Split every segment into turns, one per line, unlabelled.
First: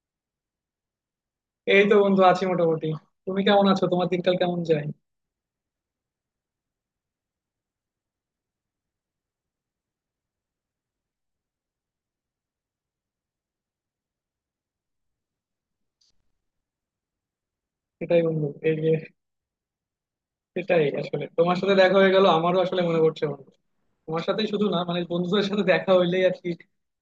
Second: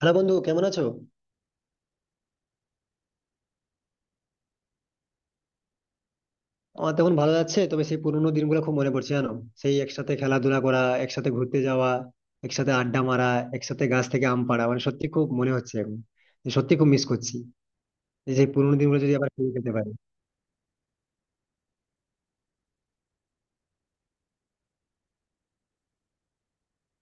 Hello বন্ধু, কেমন আছো?
এই তো বন্ধু আছি মোটামুটি। তুমি কেমন আছো? তোমার দিনকাল কেমন যায়?
আমার তখন ভালো যাচ্ছে, তবে সেই পুরোনো দিনগুলো খুব মনে পড়ছে জানো। সেই একসাথে খেলাধুলা করা, একসাথে ঘুরতে যাওয়া, একসাথে আড্ডা মারা, একসাথে গাছ থেকে আম পাড়া, মানে সত্যি খুব মনে হচ্ছে এখন, যে সত্যি খুব মিস করছি।
সেটাই
যে
বন্ধু,
সেই পুরোনো
এই যে
দিনগুলো যদি আবার ফিরে পেতে পারি।
সেটাই আসলে, তোমার সাথে দেখা হয়ে গেল, আমারও আসলে মনে পড়ছে বন্ধু। তোমার সাথেই শুধু না, মানে বন্ধুদের সাথে দেখা হইলেই আর কি,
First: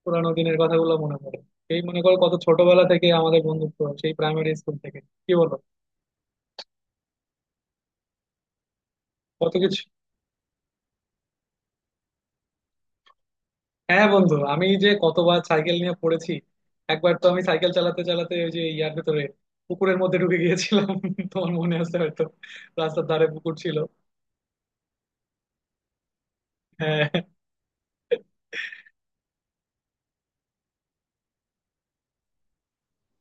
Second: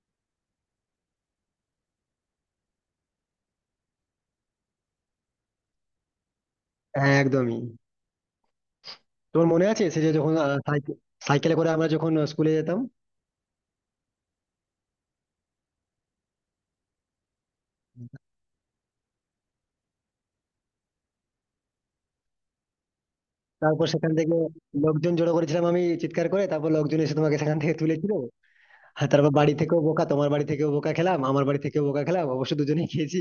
পুরানো দিনের কথাগুলো মনে পড়ে। এই মনে করো, কত ছোটবেলা থেকে আমাদের বন্ধুত্ব, সেই প্রাইমারি স্কুল থেকে। কি বলো?
হ্যাঁ, একদমই। তোমার
কত
মনে
কিছু।
আছে সে যে যখন সাইকেলে করে আমরা যখন স্কুলে যেতাম।
হ্যাঁ বন্ধু, আমি যে কতবার সাইকেল নিয়ে পড়েছি। একবার তো আমি সাইকেল চালাতে চালাতে ওই যে ইয়ার ভেতরে পুকুরের মধ্যে ঢুকে গিয়েছিলাম তোমার মনে আছে হয়তো। রাস্তার ধারে পুকুর ছিল।
তারপর সেখান থেকে লোকজন জড়ো করেছিলাম, আমি চিৎকার করে, তারপর লোকজন এসে তোমাকে সেখান থেকে তুলেছিল।
হ্যাঁ
আর তারপর বাড়ি থেকেও বোকা তোমার বাড়ি থেকেও বোকা খেলাম, আমার বাড়ি থেকেও বোকা খেলাম, অবশ্য দুজনেই খেয়েছি।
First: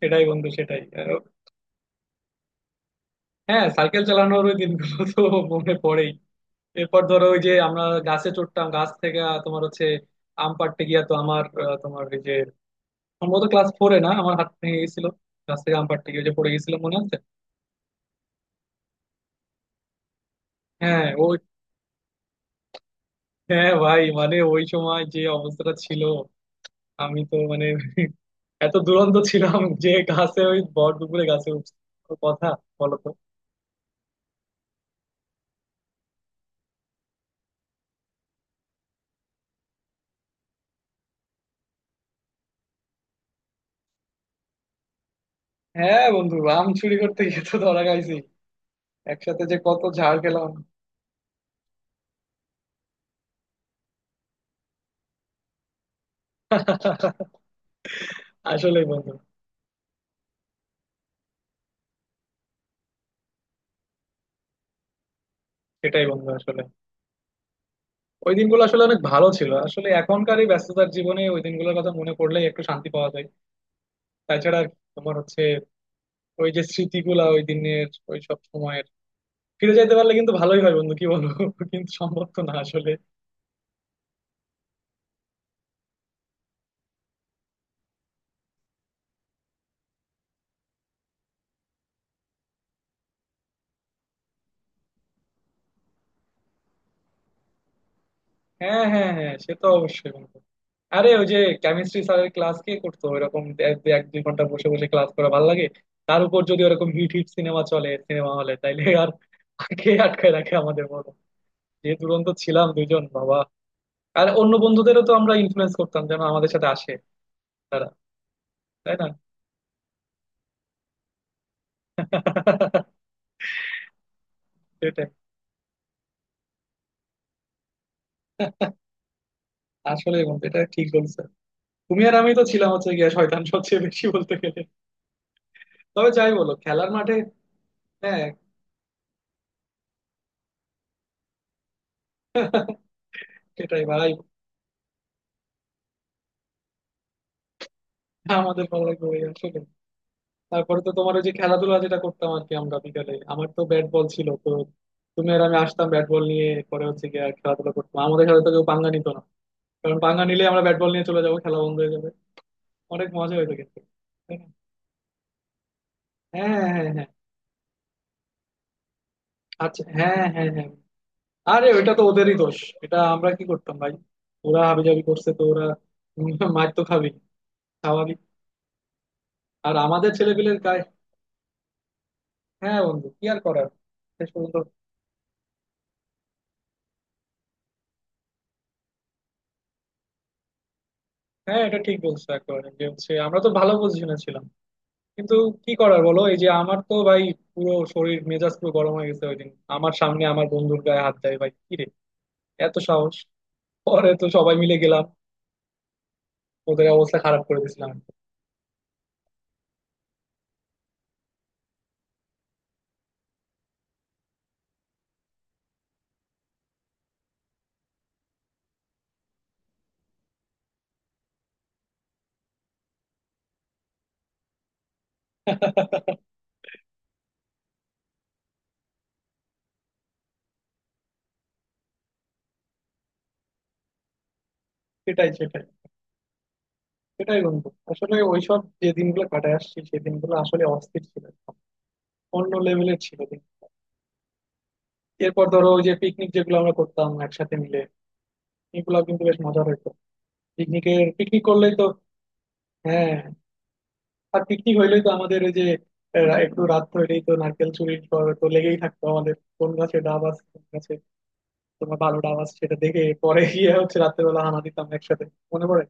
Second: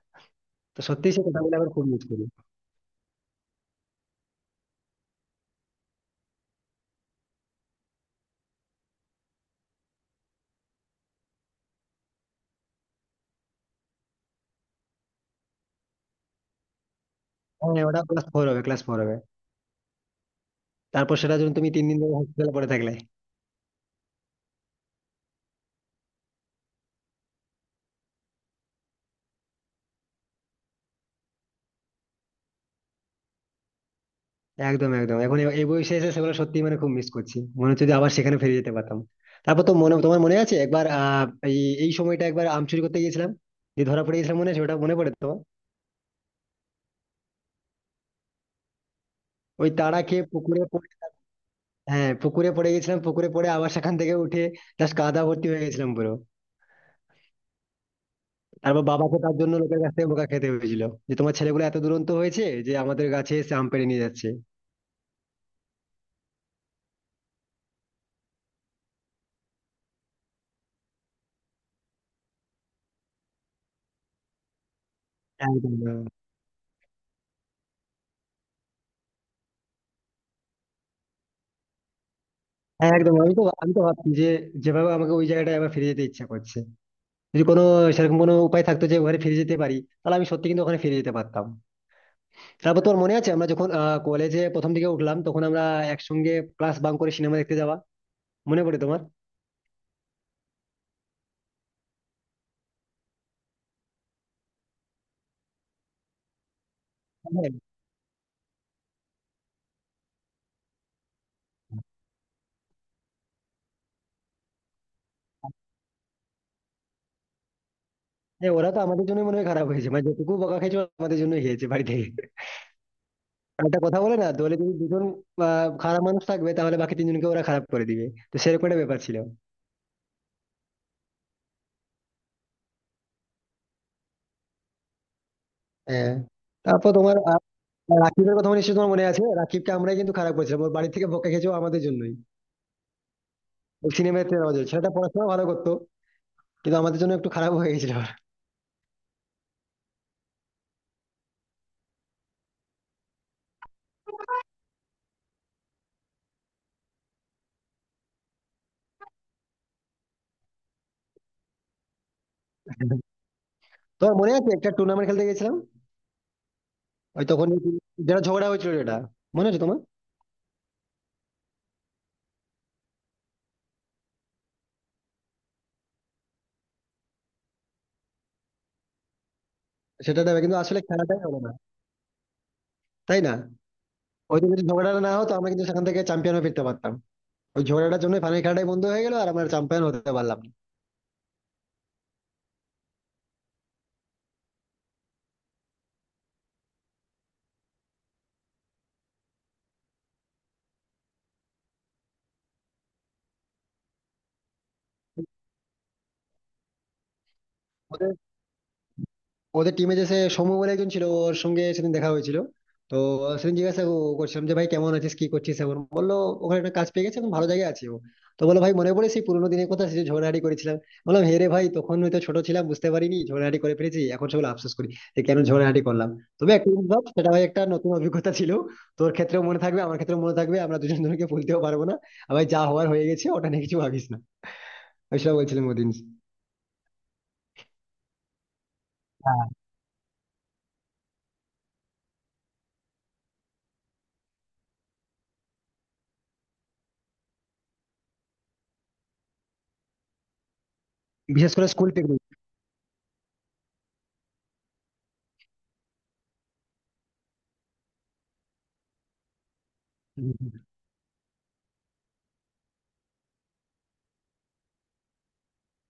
সেটাই বন্ধু সেটাই।
তো
আর
সত্যি সেই কথাগুলো এখন খুব মিস করি।
হ্যাঁ সাইকেল চালানোর ওই দিনগুলো তো মনে পড়েই। এরপর ধরো ওই যে আমরা গাছে চড়তাম, গাছ থেকে তোমার হচ্ছে আম পাড়তে গিয়া তো আমার তোমার ওই যে সম্ভবত ক্লাস ফোরে না আমার হাত ভেঙে গেছিল, গাছ থেকে আম পাড়তে গিয়ে ওই যে পড়ে গেছিল মনে আছে।
হ্যাঁ, ওটা ক্লাস ফোর হবে, ক্লাস ফোর হবে।
হ্যাঁ
তারপর সেটা
ওই।
যখন তুমি 3 দিন ধরে হসপিটালে পড়ে থাকলে।
হ্যাঁ ভাই, মানে ওই সময় যে অবস্থাটা ছিল, আমি তো মানে এত দুরন্ত ছিলাম যে গাছে ওই ভর দুপুরে গাছে উঠছি, কোনো কথা বলো তো।
একদম একদম, এখন এই বয়সে এসে সেগুলো সত্যি মানে খুব মিস করছি, মনে হচ্ছে যে আবার সেখানে ফিরে যেতে পারতাম। তারপর তো তোমার মনে আছে একবার এই এই সময়টা একবার আম চুরি করতে গিয়েছিলাম। যে ধরা পড়ে গেছিলাম, মনে আছে, ওটা মনে পড়ে তো।
হ্যাঁ বন্ধু, আম চুরি করতে গিয়ে তো ধরা খাইছি, একসাথে যে
ওই
কত
তাড়া
ঝাড়
খেয়ে
খেলাম।
পুকুরে পড়ে, হ্যাঁ, পুকুরে পড়ে গেছিলাম, পুকুরে পড়ে আবার সেখান থেকে উঠে জাস্ট কাদা ভর্তি হয়ে গেছিলাম পুরো। তারপর
আসলেই বন্ধু।
বাবাকে তার জন্য লোকের কাছ থেকে বোকা খেতে হয়েছিল যে তোমার ছেলেগুলো এত দুরন্ত হয়েছে যে আমাদের গাছে এসে আম পেড়ে নিয়ে যাচ্ছে।
সেটাই বন্ধু আসলে ওই দিনগুলো আসলে অনেক ভালো ছিল, আসলে এখনকার এই ব্যস্ততার জীবনে ওই দিনগুলোর কথা মনে পড়লেই একটু শান্তি পাওয়া যায়। তাছাড়া আর তোমার হচ্ছে
একদম।
ওই যে স্মৃতিগুলা ওই দিনের, ওই সব সময়ের ফিরে যাইতে পারলে কিন্তু ভালোই হয় বন্ধু, কি বলবো কিন্তু সম্ভব তো না আসলে।
হ্যাঁ একদম, আমি তো ভাবছি যে যেভাবে আমাকে ওই জায়গাটায় আবার ফিরে যেতে ইচ্ছা করছে, যদি কোনো সেরকম কোনো উপায় থাকতো যে ওখানে ফিরে যেতে পারি, তাহলে আমি সত্যি কিন্তু ওখানে ফিরে যেতে পারতাম। তারপর তোর মনে আছে আমরা যখন কলেজে প্রথম দিকে উঠলাম তখন আমরা একসঙ্গে ক্লাস বাং করে সিনেমা দেখতে যাওয়া, মনে পড়ে
হ্যাঁ
তোমার?
হ্যাঁ হ্যাঁ, সে তো অবশ্যই বন্ধু। আরে ওই যে কেমিস্ট্রি স্যারের ক্লাস কে করতো, এরকম এক দুই ঘন্টা বসে বসে ক্লাস করা ভালো লাগে। তার উপর যদি ওরকম হিট হিট
হ্যাঁ,
সিনেমা চলে সিনেমা হলে তাইলে আর কে আটকায় রাখে আমাদের, বলো? যে দুরন্ত ছিলাম দুজন বাবা। আর অন্য বন্ধুদেরও তো আমরা ইনফ্লুয়েন্স করতাম যেন আমাদের সাথে আসে তারা।
হ্যাঁ, ওরা তো
তাই
আমাদের
না?
জন্য মনে হয় খারাপ হয়েছে, মানে যেটুকু বকা খেয়েছে ওরা আমাদের জন্য হয়েছে বাড়ি থেকে। একটা কথা বলে না, দলে যদি দুজন
সেটাই।
খারাপ মানুষ থাকবে তাহলে বাকি তিনজনকে ওরা খারাপ করে দিবে। তো সেরকম একটা ব্যাপার ছিল।
আসলে বন্ধু এটা ঠিক বলছো, তুমি আর আমি তো ছিলাম হচ্ছে গিয়া শয়তান সবচেয়ে বেশি বলতে গেলে। তবে
হ্যাঁ।
যাই বলো, খেলার
তারপর
মাঠে।
তোমার আর
হ্যাঁ।
রাকিবের কথা নিশ্চয়ই তোমার মনে আছে। রাকিবকে আমরাই কিন্তু খারাপ করেছিলাম, ওর বাড়ি থেকে বকা খেয়েছে ও আমাদের জন্যই।
সেটাই
ওই
ভাই।
সিনেমাতে রাজা ছেলেটা পড়াশোনা ভালো করতো, কিন্তু আমাদের জন্য একটু খারাপ হয়ে গেছিল ওর।
আমাদের ভালো লাগবে ভাই আসলে। তারপরে তো তোমার ওই যে খেলাধুলা যেটা করতাম আর কি, আমরা বিকালে আমার তো ব্যাট বল ছিল তো, তুমি আর আমি আসতাম ব্যাট বল নিয়ে, পরে হচ্ছে গিয়ে খেলাধুলা করতাম। আমাদের সাথে তো কেউ পাঙ্গা নিত না, কারণ পাঙ্গা নিলে আমরা ব্যাট বল নিয়ে চলে যাবো, খেলা বন্ধ হয়ে যাবে। অনেক মজা হইতো কিন্তু।
তোমার মনে
তাই না?
আছে একটা টুর্নামেন্ট খেলতে গেছিলাম,
হ্যাঁ হ্যাঁ হ্যাঁ।
ওই তখন যেটা ঝগড়া হয়েছিল, যেটা মনে আছে তোমার?
আচ্ছা হ্যাঁ হ্যাঁ হ্যাঁ। আরে ওইটা তো ওদেরই দোষ, এটা আমরা কি করতাম ভাই, ওরা হাবিজাবি করছে, তো ওরা উম মার তো খাবি, স্বাভাবিক। আর আমাদের
সেটা দেবে কিন্তু
ছেলেপিলের
আসলে
গায়ে।
খেলাটাই হলো না,
হ্যাঁ বন্ধু,
তাই
কি
না।
আর করার। শেষ
ওই দিন
পর্যন্ত
যদি ঝগড়াটা না হতো, আমরা কিন্তু সেখান থেকে চ্যাম্পিয়ন হয়ে ফিরতে পারতাম। ওই ঝগড়াটার জন্য ফাইনাল খেলাটাই বন্ধ হয়ে গেল আর আমরা চ্যাম্পিয়ন হতে পারলাম না।
হ্যাঁ এটা ঠিক বলছো একেবারে, যে হচ্ছে আমরা তো ভালো পজিশনে ছিলাম, কিন্তু কি করার বলো। এই যে আমার তো ভাই পুরো শরীর মেজাজ পুরো গরম হয়ে গেছে ওই দিন, আমার সামনে আমার বন্ধুর গায়ে হাত দেয়, ভাই কি রে এত সাহস! পরে তো সবাই মিলে গেলাম, ওদের অবস্থা খারাপ করে দিয়েছিলাম।
ওদের ওদের টিমে যে সে সৌম্য বলে একজন ছিল, ওর সঙ্গে সেদিন দেখা হয়েছিল। তো সেদিন জিজ্ঞাসা করছিলাম যে ভাই কেমন আছিস, কি করছিস এখন, বললো ওখানে একটা কাজ পেয়ে গেছে, এখন ভালো জায়গায় আছি ও। তো বললো, ভাই মনে পড়ে সেই পুরোনো দিনের কথা, সেই যে ঝগড়াঝাটি করেছিলাম। বললাম, হে রে ভাই, তখন হয়তো ছোট ছিলাম বুঝতে পারিনি, ঝগড়াঝাটি করে ফেলেছি, এখন সেগুলো আফসোস করি যে কেন ঝগড়াঝাটি করলাম। তবে একটা জিনিস ভাব, সেটা ভাই একটা নতুন অভিজ্ঞতা ছিল। তোর ক্ষেত্রেও মনে থাকবে, আমার ক্ষেত্রেও মনে থাকবে, আমরা দুজন দুজনকে ভুলতেও পারবো না। আর ভাই যা হওয়ার হয়ে গেছে, ওটা নিয়ে কিছু ভাবিস না। আমি
সেটাই
সেটা
সেটাই
বলছিলাম ওদিন।
সেটাই বন্ধু। আসলে ওইসব যে দিনগুলো
হ্যাঁ,
কাটায় আসছি, সেই দিনগুলো আসলে অস্থির ছিল, অন্য লেভেলের ছিল দিন। এরপর ধরো ওই যে পিকনিক যেগুলো আমরা করতাম একসাথে মিলে, এগুলো কিন্তু বেশ মজার হতো। পিকনিকের পিকনিক
বিশেষ করে
করলেই তো
স্কুল
হ্যাঁ, আর পিকনিক হইলেই তো আমাদের ওই যে একটু রাত হইলেই তো নারকেল চুরির পর তো লেগেই থাকতো আমাদের, কোন গাছে ডাব আছে
পিকনিক।
কোন গাছে তোমার ভালো ডাব আছে সেটা দেখে পরে গিয়ে হচ্ছে রাত্রে বেলা হানা দিতাম একসাথে। মনে পড়ে?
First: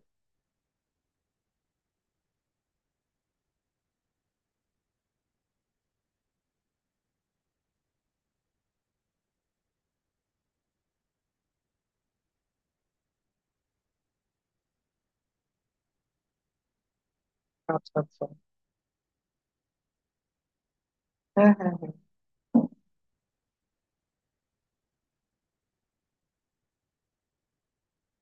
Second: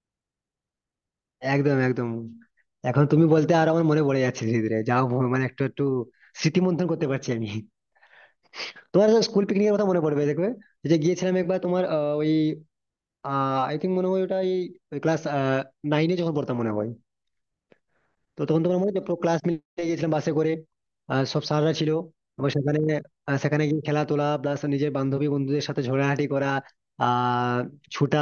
একদম একদম। এখন তুমি বলতে আর আমার মনে পড়ে যাচ্ছে ধীরে ধীরে, যাও মানে একটু একটু স্মৃতি মন্থন করতে পারছি আমি। তোমার স্কুল পিকনিকের কথা মনে পড়বে দেখবে। ওই যে গিয়েছিলাম একবার তোমার ওই আই থিঙ্ক, মনে হয় ওটা এই ক্লাস নাইনে যখন পড়তাম, মনে হয়।
আচ্ছা আচ্ছা।
তো তখন তোমার মনে আছে, পুরো ক্লাস মিলে গেছিলাম বাসে করে, আর সব
হ্যাঁ হ্যাঁ
স্যাররা ছিল।
হ্যাঁ।
এবং সেখানে গিয়ে খেলা তোলা প্লাস নিজের বান্ধবী বন্ধুদের সাথে ঝগড়াঝাটি করা, আহ ছুটা,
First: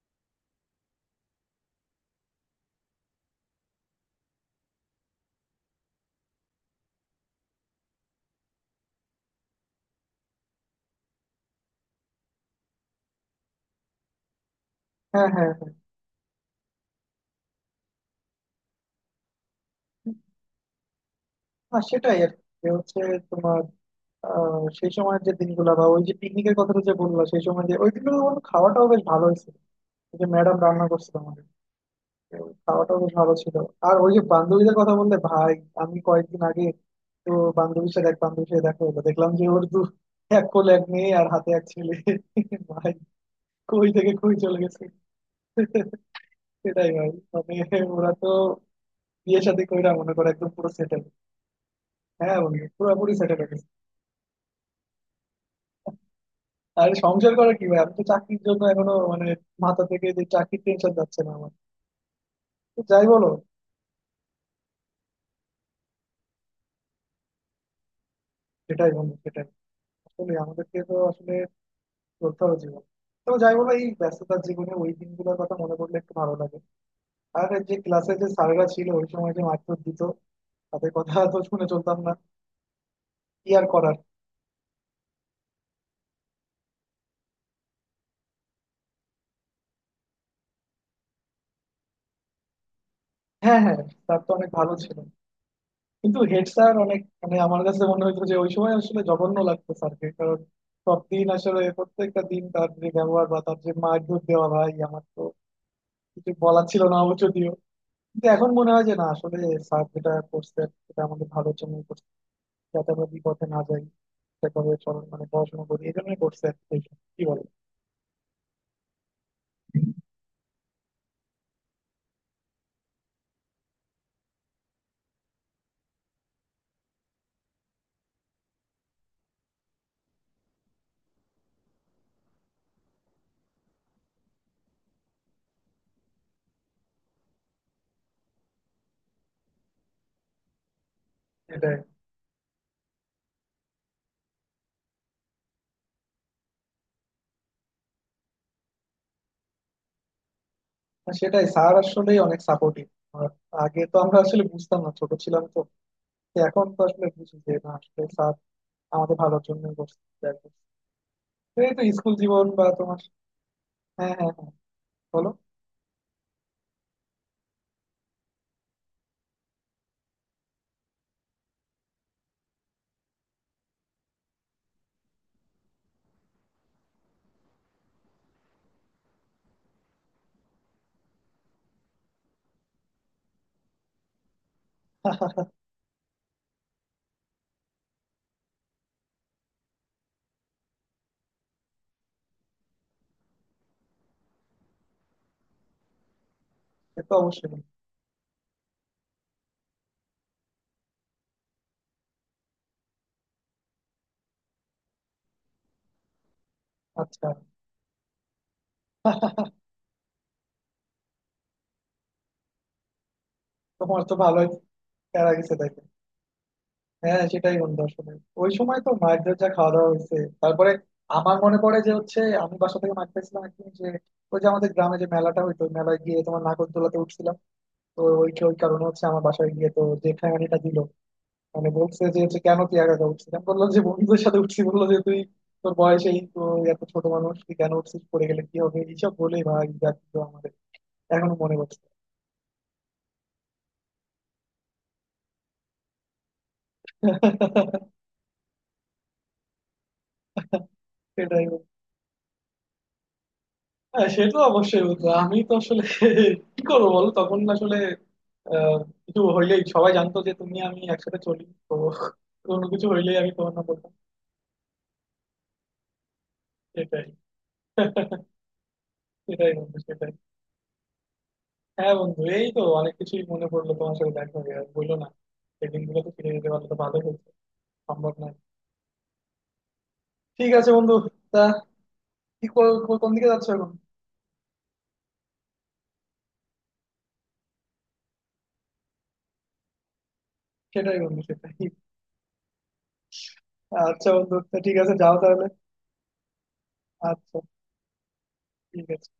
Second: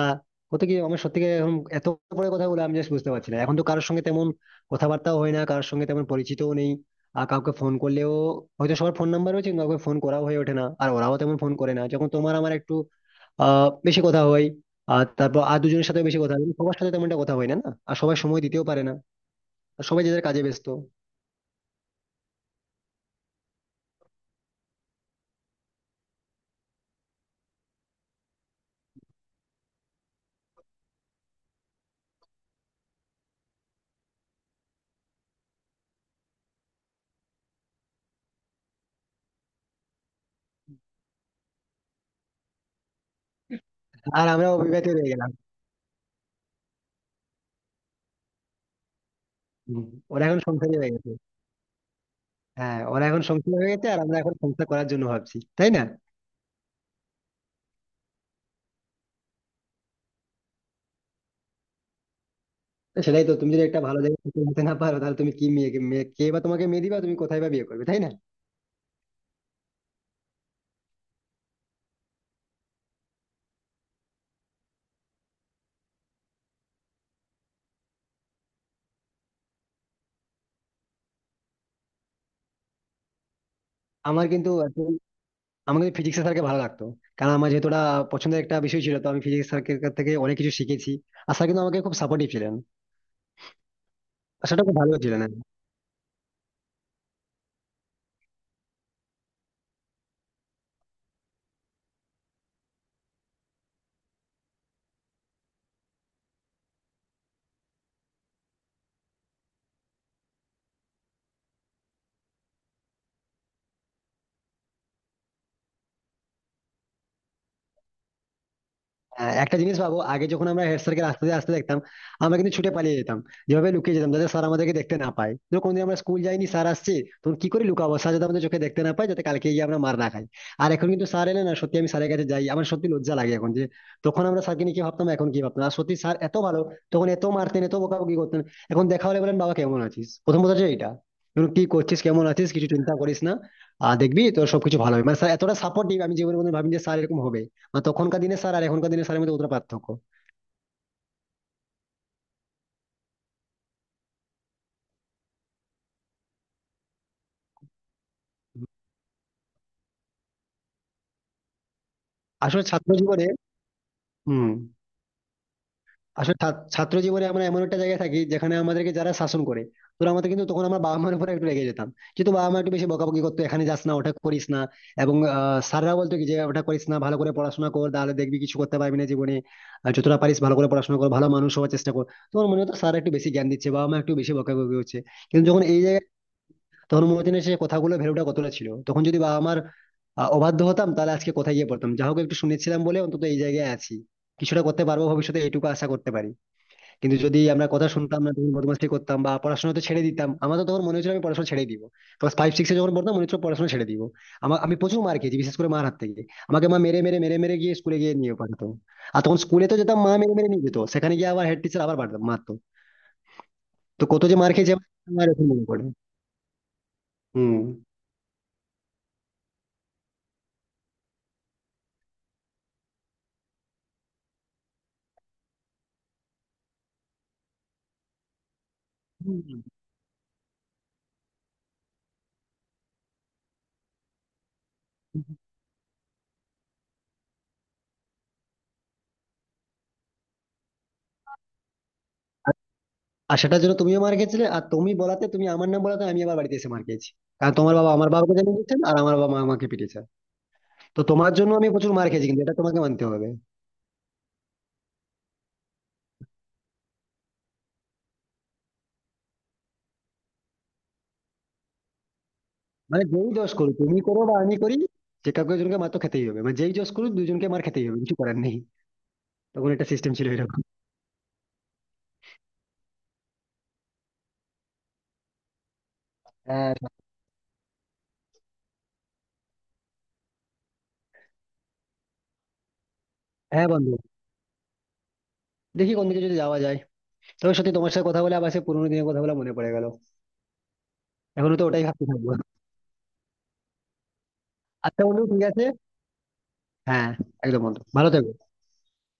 কত কি। আমার সত্যি করে এখন এত বড় কথা বলে আমি জাস্ট বুঝতে পারছি না, এখন তো কারোর সঙ্গে তেমন কথাবার্তাও হয় না, কারোর সঙ্গে তেমন পরিচিতও নেই। আর কাউকে ফোন করলেও হয়তো সবার ফোন নাম্বার রয়েছে, কিন্তু কাউকে ফোন করাও হয়ে ওঠে না, আর ওরাও তেমন ফোন করে না, যখন তোমার আমার একটু বেশি কথা হয়। আর
হ্যাঁ
তারপর
হ্যাঁ
আর
হ্যাঁ।
দুজনের সাথে বেশি কথা হয়, কিন্তু সবার সাথে তেমন একটা কথা হয় না, না আর সবাই সময় দিতেও পারে না। আর সবাই যে যার কাজে ব্যস্ত।
আর সেটাই আর কি। যে হচ্ছে তোমার সেই সময়ের যে দিনগুলো, বা ওই যে পিকনিকের কথাটা যে বললো, সেই সময় যে ওই দিনগুলো আমার খাওয়াটাও বেশ ভালো হয়েছিল। ওই যে ম্যাডাম রান্না করছিল আমাদের, তো ওই খাওয়াটাও বেশ ভালো ছিল। আর ওই যে বান্ধবীদের কথা বললে ভাই, আমি কয়েকদিন আগে তো বান্ধবীর সাথে এক বান্ধবীর সাথে দেখা হলো, দেখলাম যে ওর দু এক কোলে এক মেয়ে আর হাতে এক ছেলে। ভাই কই থেকে
আর
কই
আমরা
চলে গেছে।
অবিবাহিত হয়ে গেলাম।
সেটাই ভাই মানে ওরা তো বিয়ে শাদী
হুম।
কইরা মনে
ওরা
করে
এখন
একদম পুরো
সংসারী হয়ে
সেটেল।
গেছে।
হ্যাঁ বন্ধু
হ্যাঁ, ওরা
পুরোপুরি
এখন
সেটেল।
সংসার হয়ে গেছে, আর আমরা এখন সংসার করার জন্য ভাবছি, তাই না?
আর সংসার করা কি ভাই, আমি তো চাকরির জন্য এখনো মানে মাথা থেকে যে চাকরির টেনশন যাচ্ছে না আমার। তো
তো
যাই
সেটাই
বলো।
তো, তুমি যদি একটা ভালো জায়গায় চাকরি নিতে না পারো তাহলে তুমি কি মেয়ে কে বা তোমাকে মেয়ে দিবা, তুমি কোথায় বা বিয়ে করবে, তাই না?
সেটাই বন্ধু সেটাই। আসলে আমাদেরকে তো আসলে চলতে হবে জীবন। তো যাই বলো এই ব্যস্ততার জীবনে ওই দিনগুলোর কথা মনে পড়লে একটু ভালো লাগে। আর এই যে ক্লাসে যে স্যাররা ছিল ওই সময় যে মারধর দিত, তাদের কথা তো শুনে চলতাম না, কি আর করার।
আমার কিন্তু এখন- আমার কিন্তু ফিজিক্স স্যারকে ভালো লাগতো, কারণ আমার যেহেতু ওটা পছন্দের একটা বিষয় ছিল, তো আমি ফিজিক্স স্যারকে থেকে অনেক কিছু শিখেছি। আর স্যার কিন্তু আমাকে খুব সাপোর্টিভ ছিলেন।
হ্যাঁ হ্যাঁ, স্যার তো
আর
অনেক
সেটা
ভালো
খুব ভালো
ছিল।
ছিলেন।
কিন্তু হেড স্যার অনেক মানে আমার কাছে মনে হয়েছে যে ওই সময় আসলে জঘন্য লাগতো স্যারকে। কারণ সব দিন আসলে প্রত্যেকটা দিন তার যে ব্যবহার বা তার যে মারধর দেওয়া, ভাই আমার তো কিছু বলার ছিল না অবশ্য যদিও। কিন্তু এখন মনে হয় যে না আসলে স্যার যেটা করছেন সেটা আমাদের ভালোর জন্য করছে, যাতে আমরা বিপথে না যাই, সেভাবে চল মানে পড়াশোনা করি এই জন্যই করছে। আর কি কি বলে।
হ্যাঁ, একটা জিনিস ভাবো, আগে যখন আমরা হেড স্যারকে রাস্তা দিয়ে আসতে দেখতাম আমরা কিন্তু ছুটে পালিয়ে যেতাম। যেভাবে লুকিয়ে যেতাম যাতে স্যার আমাদেরকে দেখতে না পায়, ধরো কোনদিন আমরা স্কুল যাইনি স্যার আসছে, তখন কি করে লুকাবো স্যার যাতে আমাদের চোখে দেখতে না পায়, যাতে কালকে গিয়ে আমরা মার না খাই। আর এখন কিন্তু স্যার এলে না, সত্যি আমি স্যারের কাছে যাই, আমার সত্যি লজ্জা লাগে এখন, যে তখন আমরা স্যারকে নিয়ে কি ভাবতাম, এখন কি ভাবতাম, আর সত্যি স্যার এত ভালো। তখন এত মারতেন, এত বকাবকি করতেন। এখন দেখা হলে বলেন বাবা কেমন আছিস, প্রথম কথা হচ্ছে এইটা। এখন কি
সেটাই।
করছিস, কেমন আছিস, কিছু চিন্তা করিস না, আর দেখবি তোর সবকিছু ভালো হবে, মানে স্যার এতটা সাপোর্টিভ আমি জীবনে কোনোদিন ভাবিনি যে স্যার এরকম হবে। না, তখনকার দিনে স্যার আর এখনকার দিনে স্যারের মধ্যে কতটা পার্থক্য।
আর সেটাই স্যার আসলে অনেক সাপোর্টিভ। আগে তো আমরা আসলে বুঝতাম না, ছোট ছিলাম তো। তো এখন তো আসলে বুঝি যে না আসলে স্যার আমাদের ভালোর জন্য করছে। এই তো স্কুল জীবন
আসলে
বা
ছাত্র
তোমার।
জীবনে।
হ্যাঁ হ্যাঁ হ্যাঁ।
হুম।
বলো।
আসলে ছাত্র ছাত্র জীবনে আমরা এমন একটা জায়গায় থাকি যেখানে আমাদেরকে যারা শাসন করে, তোরা আমাদের, কিন্তু তখন আমার বাবা মার উপরে একটু রেগে যেতাম। কিন্তু বাবা মা একটু বেশি বকাবকি করতো, এখানে যাস না, ওটা করিস না। এবং স্যাররা বলতো কি যে ওটা করিস না ভালো করে পড়াশোনা কর, তাহলে দেখবি কিছু করতে পারবি না জীবনে। আর যতটা পারিস ভালো করে পড়াশোনা কর, ভালো মানুষ হওয়ার চেষ্টা কর। তোমার মনে হতো স্যার একটু বেশি জ্ঞান দিচ্ছে, বাবা মা একটু বেশি বকাবকি হচ্ছে। কিন্তু যখন এই জায়গায়, তখন মনে সেই কথাগুলো ভ্যালুটা কতটা ছিল, তখন যদি বাবা আমার অবাধ্য হতাম তাহলে আজকে কোথায় গিয়ে পড়তাম, যা হোক একটু শুনেছিলাম বলে অন্তত এই জায়গায় আছি। কিছুটা করতে পারবো ভবিষ্যতে, এইটুকু আশা করতে পারি।
সে তো
কিন্তু যদি
অবশ্যই।
আমরা কথা শুনতাম না, তখন বদমাশি করতাম বা পড়াশোনা তো ছেড়ে দিতাম, আমার তো তখন মনে হচ্ছিল আমি পড়াশোনা ছেড়ে দিব। ক্লাস ফাইভ সিক্সে যখন পড়তাম, মনে হচ্ছিল পড়াশোনা ছেড়ে দিব। আমি প্রচুর মার খেয়েছি, বিশেষ করে মার হাত থেকে। আমাকে মা মেরে মেরে
আচ্ছা।
মেরে মেরে গিয়ে স্কুলে গিয়ে নিয়ে পাঠাতো। আর তখন স্কুলে তো যেতাম, মা মেরে মেরে নিয়ে যেত, সেখানে গিয়ে আবার হেড টিচার আবার মারতো।
তোমার
তো
তো
কত যে
ভালোই
মার খেয়েছি আমার
প্যারা
এখন
গেছে
মনে
তাইলে।
পড়ে।
হ্যাঁ হ্যাঁ, সেটাই বন্ধু আসলে ওই সময় তো মায়ের যা খাওয়া দাওয়া হয়েছে। তারপরে আমার মনে পড়ে যে হচ্ছে আমি বাসা থেকে মাঠ পাইছিলাম একদিন, যে ওই যে আমাদের গ্রামে যে মেলাটা হইতো ওই মেলায় গিয়ে তোমার নাগরদোলাতে উঠছিলাম। তো ওই ওই কারণে হচ্ছে আমার বাসায় গিয়ে তো যে ঠেঙানিটা দিল, মানে বলছে যে হচ্ছে কেন তুই একা একা উঠছিলাম, বললো যে বন্ধুদের সাথে উঠছি, বললো যে তুই
হম।
তোর বয়সেই তো এত ছোট মানুষ তুই কেন উঠছিস, পড়ে গেলে কি হবে, এইসব বলে ভাই যা দিল আমার এখনো মনে পড়ছে।
আর সেটার জন্য তুমিও মার খেয়েছিলে, আর তুমি আমার নাম বলাতে আমি আবার বাড়িতে এসে মার খেয়েছি। কারণ তোমার বাবা আমার বাবাকে জানিয়ে দিচ্ছেন, আর আমার বাবা মা আমাকে পিটিয়েছে। তো তোমার
সেটাই
জন্য
বন্ধু।
আমি প্রচুর মার খেয়েছি কিন্তু এটা তোমাকে মানতে হবে।
হ্যাঁ সে তো অবশ্যই বন্ধু। আমি তো আসলে কি করবো বলো, তখন আসলে আহ, কিছু হইলেই সবাই জানতো যে তুমি আমি একসাথে চলি তো, কোনো কিছু
মানে
হইলেই আমি
যেই দোষ
তোমার না
করি,
বলতাম।
তুমি করো বা আমি করি, যে কাউকে একজনকে মার তো খেতেই হবে, মানে যেই দোষ
সেটাই।
করি দুজনকে মার খেতেই হবে, কিছু করার নেই।
সেটাই
তখন
বন্ধু
একটা
সেটাই।
সিস্টেম ছিল এরকম।
হ্যাঁ বন্ধু এই তো অনেক কিছুই মনে পড়লো, তোমার সাথে দেখা হয়ে আর বললো না। সেই দিনগুলো তো ফিরে যেতে পারলে
হ্যাঁ।
তো ভালো হতো, সম্ভব নয়। ঠিক আছে বন্ধু, তা কোন দিকে যাচ্ছ
হ্যাঁ
এখন?
বন্ধু, দেখি কোন দিকে যদি যাওয়া যায়। তবে সত্যি তোমার সাথে কথা বলে আবার সে পুরোনো দিনের কথা বলে মনে পড়ে গেল।
সেটাই বন্ধু সেটাই।
এখনো তো ওটাই ভাবতে থাকবো।
আচ্ছা বন্ধু তা ঠিক আছে,
আচ্ছা
যাও
বন্ধু ঠিক
তাহলে।
আছে। হ্যাঁ।
আচ্ছা
একদম বন্ধু, ভালো থেকো।
ঠিক আছে।